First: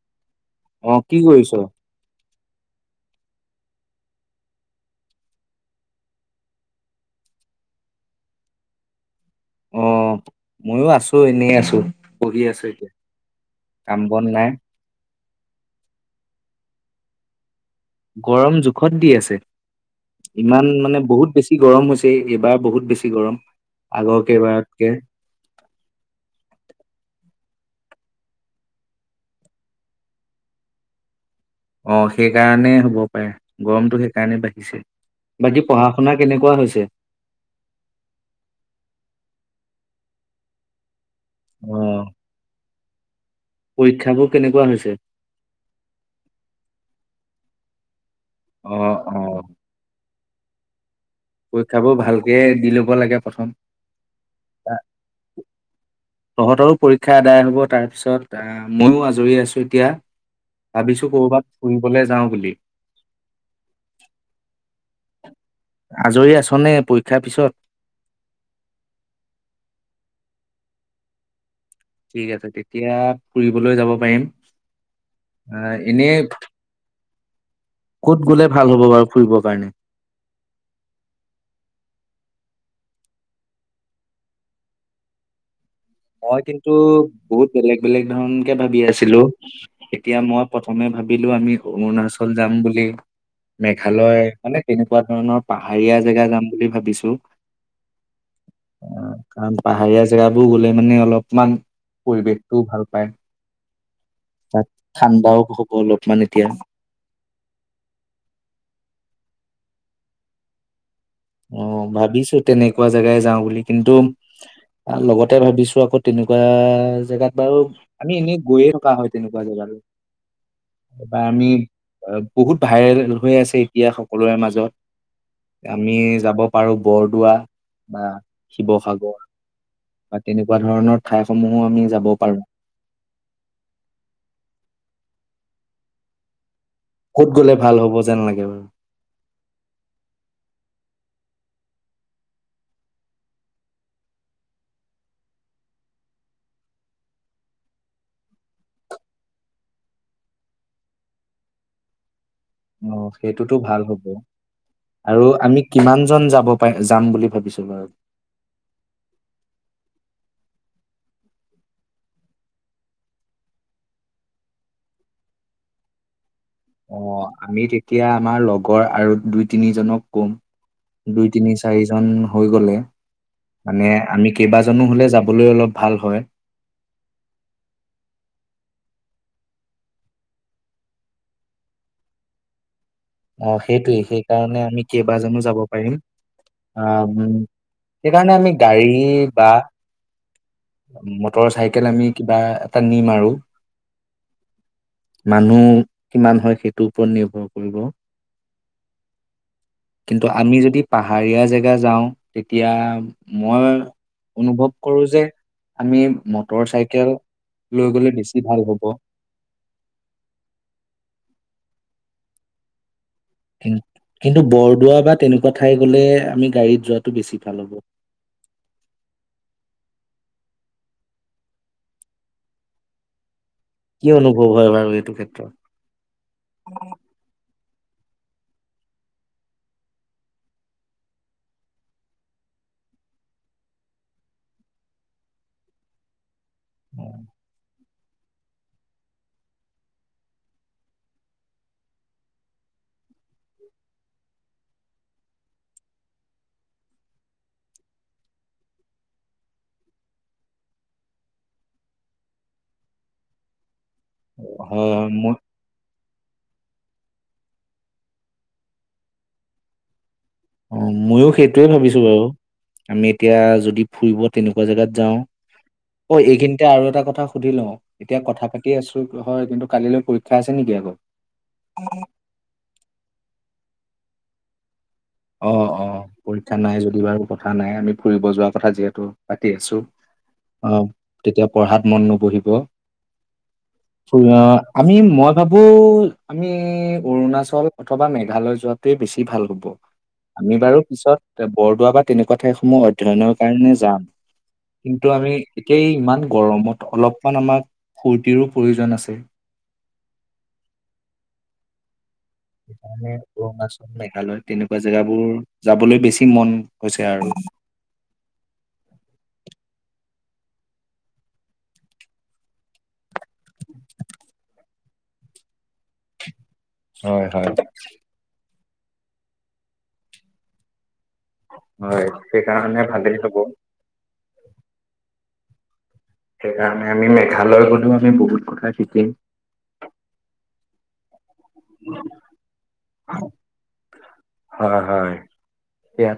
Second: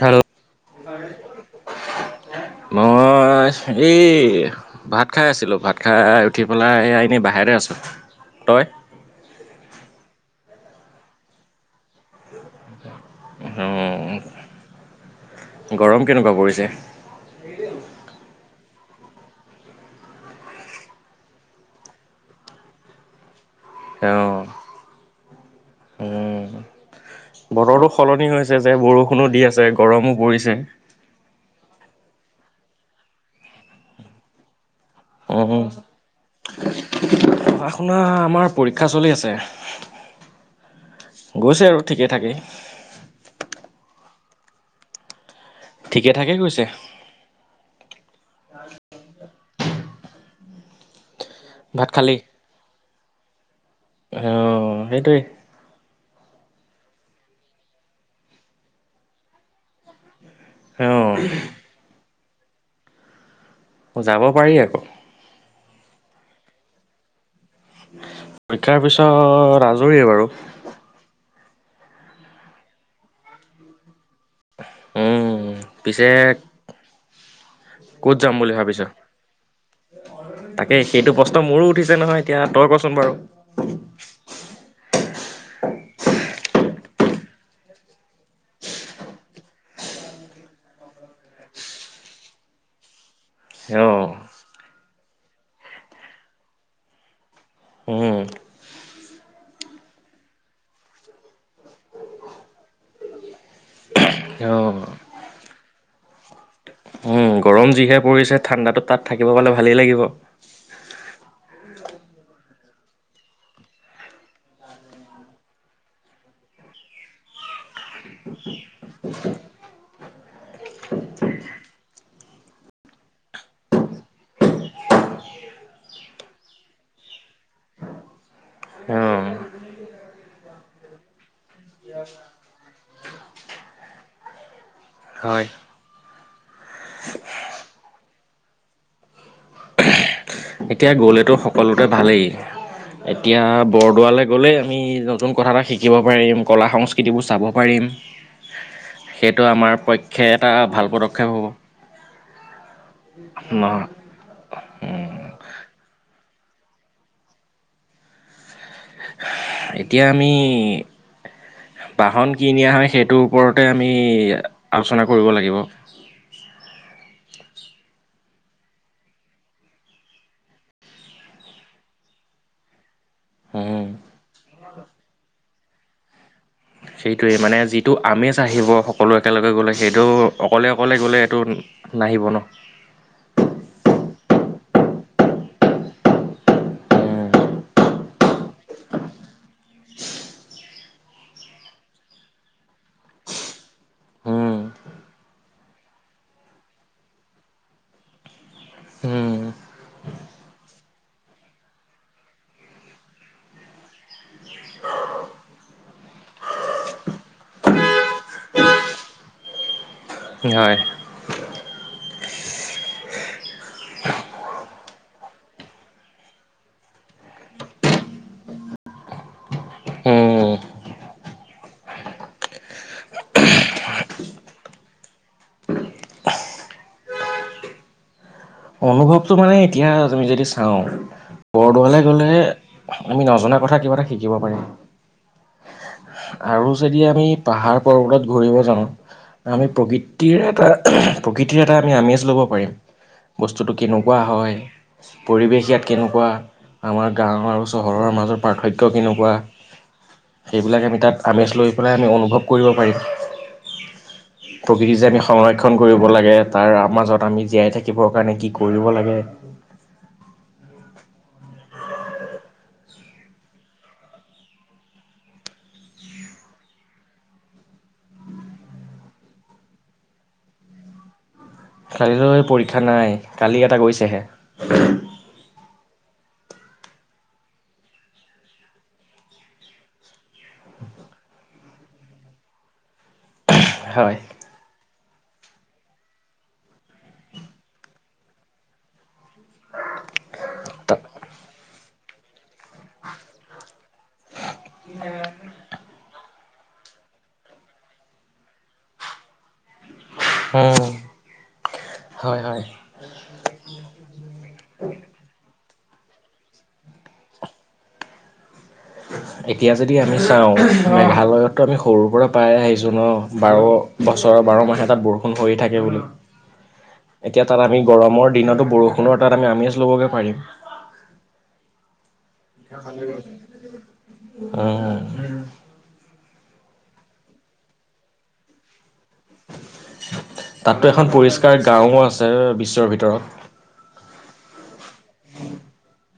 হেল অহ কি কৰিছ? মই এই ভাত খাই আছিলোঁ, ভাত খাই উঠি পেলাই এই এনে বাহিৰতে আছোঁ, তই? অ ময়ো আছোঁ, এনেই আছোঁ। অ', নাই গৰম কেনেকুৱা পৰিছে? [inaudible] গৰম জোখত দি আছে ইমান মানে বহুত বেছি গৰম হৈছে এইবাৰ বহুত বেছি গৰম। আগৰ কে অঁ, ভাৰতক বতৰৰতো সলনি হৈছে যে বৰষুণো দি আছে গৰমো পৰিছে। অ' সেইকাৰণেই হ'ব পাৰে গৰমটো সেইকাৰণেই বাঢ়িছে। উ বাকী পঢ়া শুনা কেনেকুৱা হৈছে পঢ়া শুনা আমাৰ পৰীক্ষা চলি আছে। গৈছে অ আৰু ঠিকে থাকেই। শিক্ষাবোৰ কেনেকুৱা হৈছে। ঠিকে থাকে কৈছে। অঁ অঁ পৰীক্ষাবোৰ ভালকে দি ল'ব লাগে প্ৰথম। অঁ' তা- সেই। তহঁতৰো পৰীক্ষা আদায় হ'ব, তাৰ পিছত আহ। মইো আজৰি আছো এতিয়া। ভাবিছো কৰ'বাত ফুৰিবলৈ যাওঁ। বুলি যাব পাৰি আকৌ। আজৰি আছনে পৰীক্ষাৰ পিছত? পৰীক্ষাৰ পিছত আজৰি বাৰু। ঠিক আছে। তেতিয়া ফুৰিবলৈ যাব পাৰিম। উম, আহ। পিছে এনেই। কত যাম গ'লে বুলি ভাল হ'ব ভাবিছো? বাৰু ফুৰিবৰ কাৰণে তাকে সেইটো প্ৰশ্ন মোৰো উঠিছে নহয় এতিয়া। তই কচোন বাৰু। মই কিন্তু বহুত বেলেগ বেলেগ ধৰণ কে ভাবি আছিলো। এতিয়া মই প্ৰথমে ভাবিলো আমি অৰুণাচল যাম বুলি। অ', মেঘালয় মানে। তেনেকুৱা ধৰণৰ পাহাৰীয়া জেগা যাম বুলি ভাবিছো। উম। অঁ কাৰণ পাহাৰীয়া জেগাবোৰ গ'লে। মানে অলপমান পৰিৱেশটোও ভাল পায়। তাত অ', ঠাণ্ডাও হ'ব অলপমান এতিয়া। উ গৰম যিহে পৰিছে ঠাণ্ডাটো তাত থাকিব পালে ভালেই লাগিব। অঁ ভাবিছো তেনেকুৱা জেগাই যাওঁ বুলি কিন্তু লগতে ভাবিছো আকৌ তেনেকুৱা জেগাত বাৰু আমি এনেই গৈয়ে থকা হয় তেনেকুৱা জেগাত। এইব আমি বহুত ভাইৰেল হৈ আছে এতিয়া সকলোৰে মাজত। আমি যাব পাৰো বৰদোৱা বা শিৱসাগৰ অ', বা তেনেকুৱা ধৰণৰ ঠাইসমূহো আমি যাব পাৰো। হয় ক'ত গ'লে ভাল হ'ব যেন লাগে বাৰু? এতিয়া গ'লেতো সকলোতে ভালেই এতিয়া বৰদোৱালৈ গ'লেই আমি নতুন কথা এটা শিকিব পাৰিম। কলা সংস্কৃতিবোৰ চাব পাৰিম। সেইটো আমাৰ পক্ষে এটা ভাল পদক্ষেপ হ'ব। অঁ' সেইটোতো ভাল নহয় হ'ব। আৰু আমি কিমান জন যাম? ভাব এতিয়া আমি বাহন কি নিয়া হয় সেইটোৰ ওপৰতে আমি আলোচনা কৰিব লাগিব। অঁ' আমি তেতিয়া আমাৰ লগৰ আৰু দুই তিনিজনক কম। দুই তিনি চাৰিজন হৈ গলে। উম, মানে আমি কেইবাজনো হলে যাবলৈ অলপ। ভাল হয়। সেইটোৱেই মানে যিটো আমেজ আহিব সকলো একেলগে গ'লে, সেইটো অকলে অকলে গ'লে এইেইটো নাহিব ন। অ' সেইটোৱে সেইকাৰণে আমি কেইবাজনো যাব পাৰিম। আহ সেইকাৰণে আমি গাড়ী বা। মটৰ চাইকেল আমি কিবা এটা নি মাৰো উম, মানুহ কিমান হয় সেইটোৰ ওপৰত নিৰ্ভৰ কৰিব। কিন্তু আমি যদি পাহাৰীয়া জেগা যাওঁ, তেতিয়া মই অনুভৱ কৰো যে। আমি মটৰ চাইকেল লৈ গলে বেছি ভাল হ'ব। হয়। কিন্তু বৰদোৱা বা তেনেকুৱা ঠাই গলে, আমি গাড়ীত যোৱাটো বেছি ভাল হ'ব। উম, কি অনুভৱ হয় বাৰু এইটো ক্ষেত্ৰত? অনুভৱটো মানে এতিয়া আমি যদি চাওঁ, বৰদোৱালৈ গ'লে আমি নজনা কথা কিবা এটা শিকিব পাৰি আৰু যদি আমি পাহাৰ। প্ৰ এৃৰ এটা ল পাৰিমস্তু কেনেকুৱা হয় পৰিৱেশ ইয়াত কেনেকুৱা আমাৰ গাঁৱ আৰু চহৰৰ মাজৰ পাৰ্থক্য কেনেকুৱা। সেইবিলাক আমি তাত আমেজ লৈ পেলাই আমি অনুভৱ কৰিব পাৰিম। হয় প্ৰকৃতি হয় যে আমি মই সংৰক্ষণ কৰিব লাগে। তাৰ মাজত আমি জীয়াই থাকিবৰ কাৰণে কি কৰিব লাগে। অ' ময়ো সেইটোৱে ভাবিছো বাৰু আমি এতিয়া যদি ফুৰিব তেনেকুৱা জোগাত যাও, অ' এইখিনিতে আৰু এটা কথা সুধি লওঁ এতিয়া কথা পাতি আছো হয় কিন্তু, কালিলৈ পৰীক্ষা আছে নেকি আকৌ কালিলৈ পৰীক্ষা নাই কালি এটা গৈছেহে। অ' অ' পৰীক্ষা নাই যদি বাৰু কথা নাই আমি ফুৰিব যোৱা কথা যিহেতু পাতি আছো। অ' তেতিয়া পঢ়াত মন নবহিব। চ হয়। আমি মই ভাবো আমি অৰুণাচল অথবা মেঘালয় যোৱাতোয়ে বেছি ভাল হ'ব আমি বাৰু পিছত বৰদো বা তেনেকুৱাত ঠাইসমূহ অধ্যয়নৰ কাৰণে যাম, কিন্তু আমি এতিয়া ইমান গৰমত অলপমান আমাক ফূৰ্তিৰো প্ৰয়োজন আছে। উম। হয় হয় সেইকাৰণে অৰুণাচল, মেঘালয় তেনেকুৱা জেগাবোৰ যাবলৈ বেছি মন হৈছে আৰু। এতিয়া যদি আমি চাওঁ মেঘালয়তো আমি সৰুৰ পৰা পায় আহিছো ন? বাৰ বছৰৰ বাৰ মাহে তাত বৰষুণ হৈয়ে থাকে বুলি। হয় এতিয়া হয় তাত আমি গৰমৰ দিনতো বৰষুণৰ তাত আমি আমেজ ল'বগৈ পাৰিম। হয়, সেইকাৰণে ভালেই হ'ব। [unintelligible] উম। সেইকাৰণে আমি মেঘালয় গ'লেও আমি বহুত কথা শিকিম। তাতো এখন পৰিচ গাওঁ আছে বিশ্বৰ ভিতৰত।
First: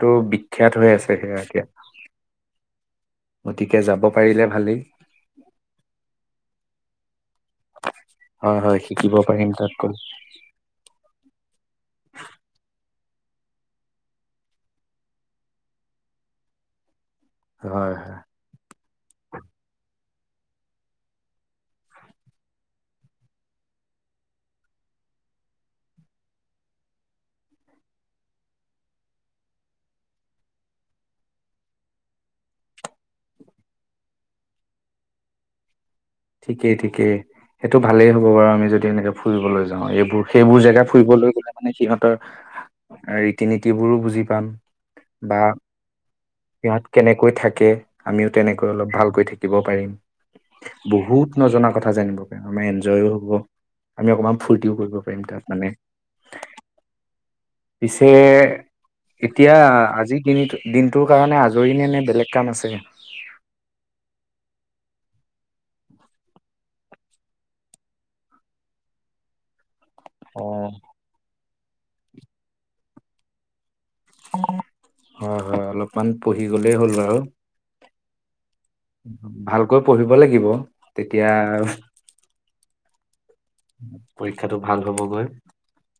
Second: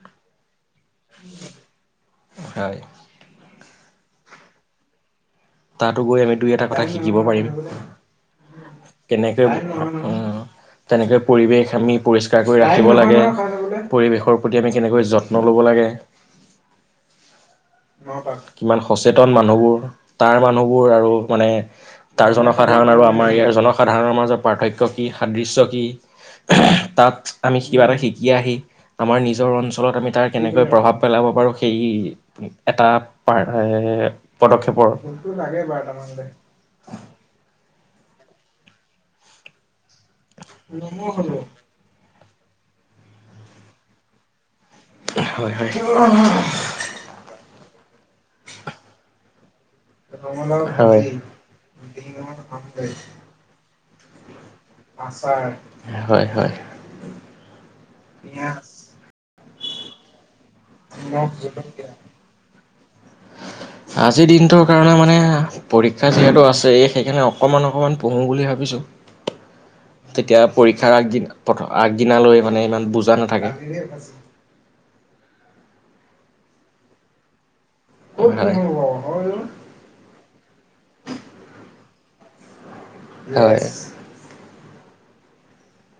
টো বিখ্যাত হৈ আছে সেয়া এতিয়া। হয়। গতিকে যাব পাৰিলে ভালেই। তাতো গৈ আমি দুই এটা [unintelligible] শিকিব পাৰিম। হয় হয় শিকিব কেনেকে পাৰিম তাত গৈ উম, তেনেকে পৰিৱেশ আমি পৰিষ্কাৰ কৰি ৰাখিব লাগে। পৰিৱেশৰ প্ৰতি আমি কেনেকৈ যত্ন ল'ব লাগে। হয় হয় কিমান সচেতন মানুহবোৰ। তাৰ মানুহবোৰ আৰু মানে তাৰ জনসাধাৰণ আৰু আমাৰ ইয়াৰ জনসাধাৰণৰ মাজৰ পাৰ্থক্য কি সাদৃশ্য কি। তাত আমি কিবা এটা শিকি আহি, আমাৰ নিজৰ অঞ্চলত আমি তাৰ কেনেকৈ প্ৰভাৱ পেলাব পাৰোঁ সেই এটা পা এ, পদক্ষেপৰ [inaudible] ঠিকেই ঠিকেই, সেই এইটো ভালেই হ'ব বাৰু আমি যদি এনেক ফুৰিবলৈ যাওঁ। এই বোৰ সেইবোৰ জেগা ফুৰিবলৈ গ'লে মানে সিহঁতৰ ৰীতি নীতিবোৰো বুজি পাম। হয় হয়, [inaudible] ইহঁত কেনেকৈ থাকে, আমিও তেনেকৈ অলপ ভালকৈ থাক দিব পাৰিম। বহুত নজনা কথা জানিব পাৰিম আমাৰ এনজয়ও হ'ব, আমি অকমান ফূৰ্তিও কৰিব পাৰিম তাত মানে। হয় হয় পিছে তিয়া আজি কিনি দিন দিনটোৰ কাৰণে আজৰি নে নে বেলেগ কাম আছে আজিৰ দিনটোৰ কাৰণে মা [unintelligible] পৰীক্ষা যিহেতু আছে সেইকাৰণে অকণমান অকণমান পঢ়োঁ বুলি ভাবিছোঁ। অ তেতিয়া পৰীক্ষাৰ আগদিন [unintelligible] আগদিনালৈ মানে ইমান বুজা নাথাকে। হয়, হয় অলপমান পঢ়ি গ'লেই হ'ল বাৰু। হয় হয় ভালকৈ পঢ়িব লাগিব। তেতিয়া হয়। টো ভাল হ'বগৈ।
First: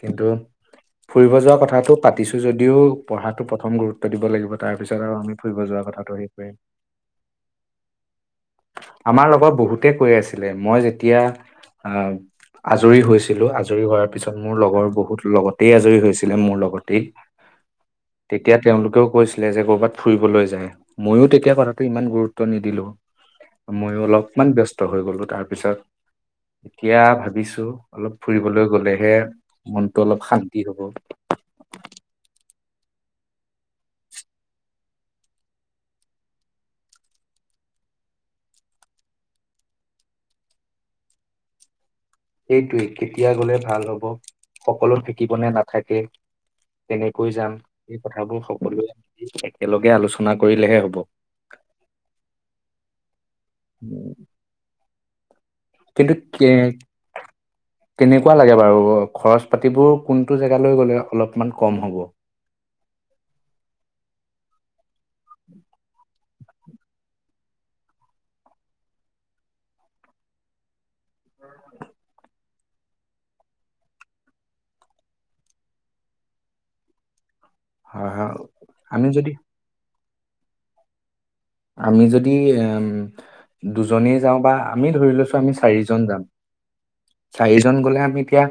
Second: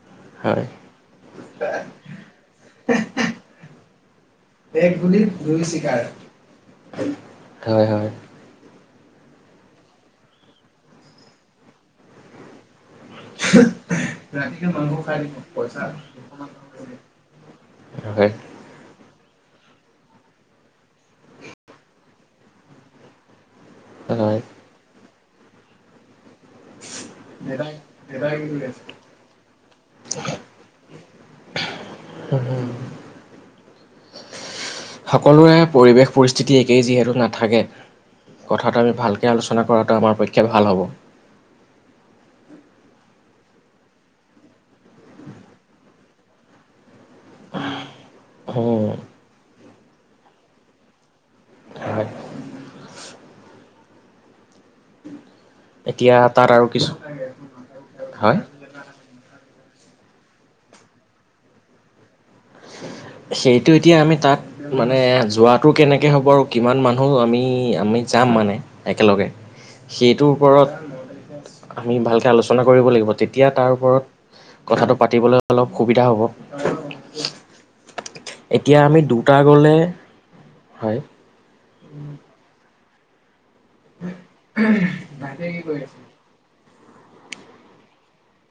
কিন্তু হয় ফুৰিব যোৱা কথাটো পাতিছো যদিও পঢ়াটো প্ৰথম গুৰুত্ব দিব লাগিব তাৰ পিছত আৰু আমি ফুৰিব যোৱা কথাটো হেষ কৰিম। হয় আমাৰ লগত বহুতে কৈ আছিলে মই যেতিয়া আহ আজৰি হৈছিলো আজৰি হোৱাৰ পিছত মোৰ লগৰ বহুত লগতেই আজৰি হৈছিলে মোৰ লগতেই। হয় তেতিয়া তেওঁলোকেয়ো কৈছিলে যে ক'ৰবাত ফুৰিবলৈ যায় ময়ো তেতিয়া কথাটো ইমান গুৰুত্ব নিদিলোঁ। ময়ো হয় অলপমান ব্যস্ত হৈ গ'লো। তাৰপিছত এতিয়া ভাবিছো, অলপ ফুৰিবলৈ গ'লেহে মনটো অলপ শান্তি হ'ব। সকলোৰে পৰিৱেশ পৰিস্থিতি একেই যিহেতু নাথাকে, কথাটো আমি ভালকে আলোচনা কৰাটো আমাৰ পক্ষে ভাল হ'ব। সেইটোৱে কেতিয়া গ'লে ভাল হ'ব সকলো থাকিবনে নাথাকে কেনেকৈ যাম? সেই কথাবোৰ উম, সকলোৱে একেলগে আলোচনা কৰিলেহে হ'ব। হয়। [inaudible] কিন্তু এতিয়া কে তাত আৰু কিছু কেনেকুৱা হয় লাগে বাৰু খৰচ পাতিবোৰ কোনটো জেগালৈ গ'লে অলপমান কম হ'ব। সেইটো এতিয়া আমি তাত মানে মানে যোৱাটো কেনেকৈ হ'ব আৰু কিমান মানুহ আমি [unintelligible] আমি যাম মানে একেলগে। সেইটোৰ ওপৰত আমি ভালকে আলোচনা কৰিব লাগিব, তেতিয়া তাৰ ওপৰত কথাটো পাতিবলৈ অলপ সুবিধা হ'ব। হা হা এতিয়া আমি দুটা গ'লে হয়। আমি যদি এম। [unintelligible] দুজনেই যাওঁ বা আমি ধৰি লৈছো আমি চাৰিজন যাম। চাৰিজন গ'লে আমি এতিয়া,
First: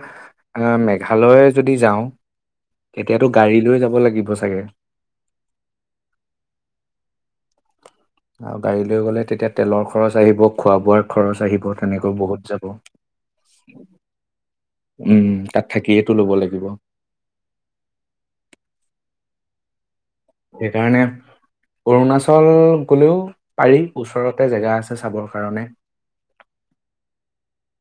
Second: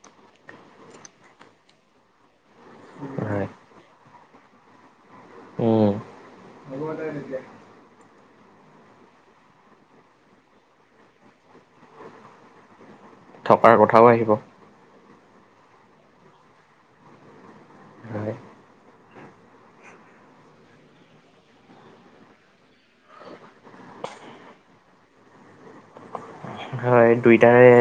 অ, মেঘালয় যদি যাওঁ। এতিয়াতো হয় গাড়ী লৈ যাব লাগিব চা তাকে। উম,। আৰু গাড়ী লৈ গ'লে তেতিয়া তেলৰ খৰচ আহিব, খোৱা বোৱাৰ খৰচ আহিব, তেনেকৈ বহুত যাব। থকাৰ কথাও আহিব। উম, তাত থাকিয়েইটো ল'ব লাগিব। হয়। সেইকাৰণে, অৰুণাচল গ'লেও পাৰি ওচৰতে জেগা আছে চাবৰ কাৰণে। হয় দুইটাৰে,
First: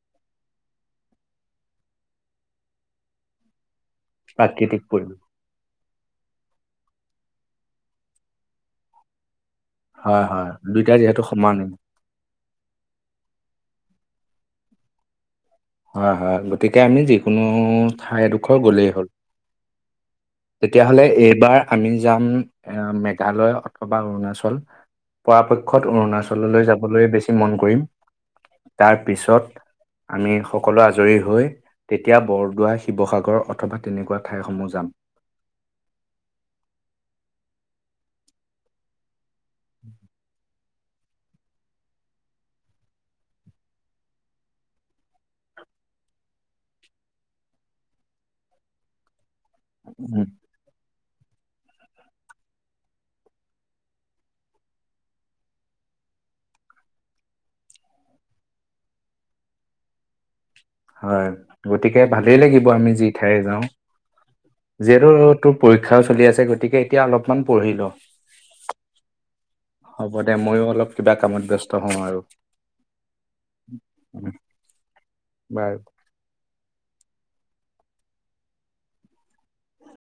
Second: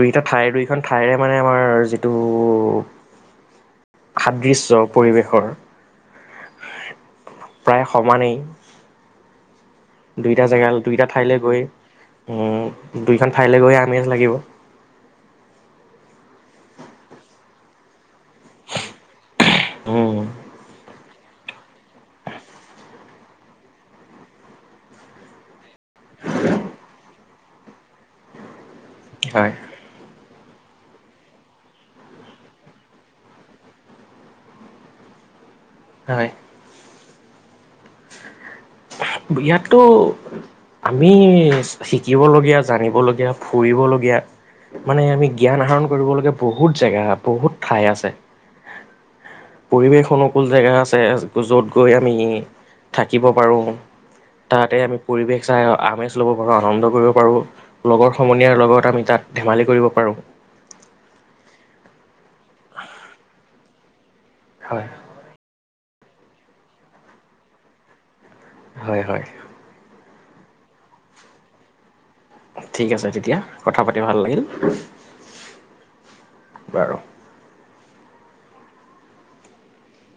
দুইটা ঠাই দুইখন ঠাইৰে মানে আমাৰ যিটো সাদৃশ্য প্ৰাকৃতিক পৰিৱেশ পৰিৱেশৰ। প্ৰায় সমানেই। হয়, দুইটা হয়। জেগাল দুইটা যিহেতু ঠাইলৈ গৈ, সমানেই। উম, দুইখন ঠাইলৈ গৈ আমেজ লাগিব। হয়, হয় গতিকে আমি যিকোনো ঠাইডোখৰ গ'লেই হ'ল। তেতিয়াহ'লে এইবাৰ আমি যাম এ মেঘালয় অথবা অৰুণাচল, পৰাপক্ষত অৰুণাচললৈ যাবলৈ বেছি মন কৰিম। তাৰ পিছত। হয়, আমি সকলো আজৰি হৈ, তেতিয়া বৰদোৱা, শিৱসাগৰ অথবা তেনেকুৱা ঠাইসমূহ যাম। হয়। ইয়াতো, আমি শিকিবলগীয়া, জানিবলগীয়া, ফুৰিবলগীয়া মানে আমি জ্ঞান আহৰণ কৰিবলগীয়া বহুত জেগা বহুত ঠাই আছে। পৰিৱেশ উম, অনুকূল জেগা আছে য'ত গৈ আমি, থাকিব পাৰোঁ। তাতে আমি পৰিৱেশ চাই আমেজ ল'ব পাৰোঁ, আনন্দ কৰিব পাৰোঁ, লগৰ সমনীয়াৰ লগত আমি তাত ধেমালি কৰিব পাৰোঁ। হয়, গতিকে ভালেই লাগিব আমি যি ঠাই যাওঁ। হয়, যিহেতু ত তোৰ পৰীক্ষ চলি আছে গতিকে এতিয়া অলপমান পঢ়িলো। হয়, হয়। হ'ব দে ময়ো অলপ কিবা কামত ব্যস্ত হওঁ আৰু। ঠিক আছে তেতিয়া, কথা পাতি ভাল লাগিল। বাৰু। বাৰু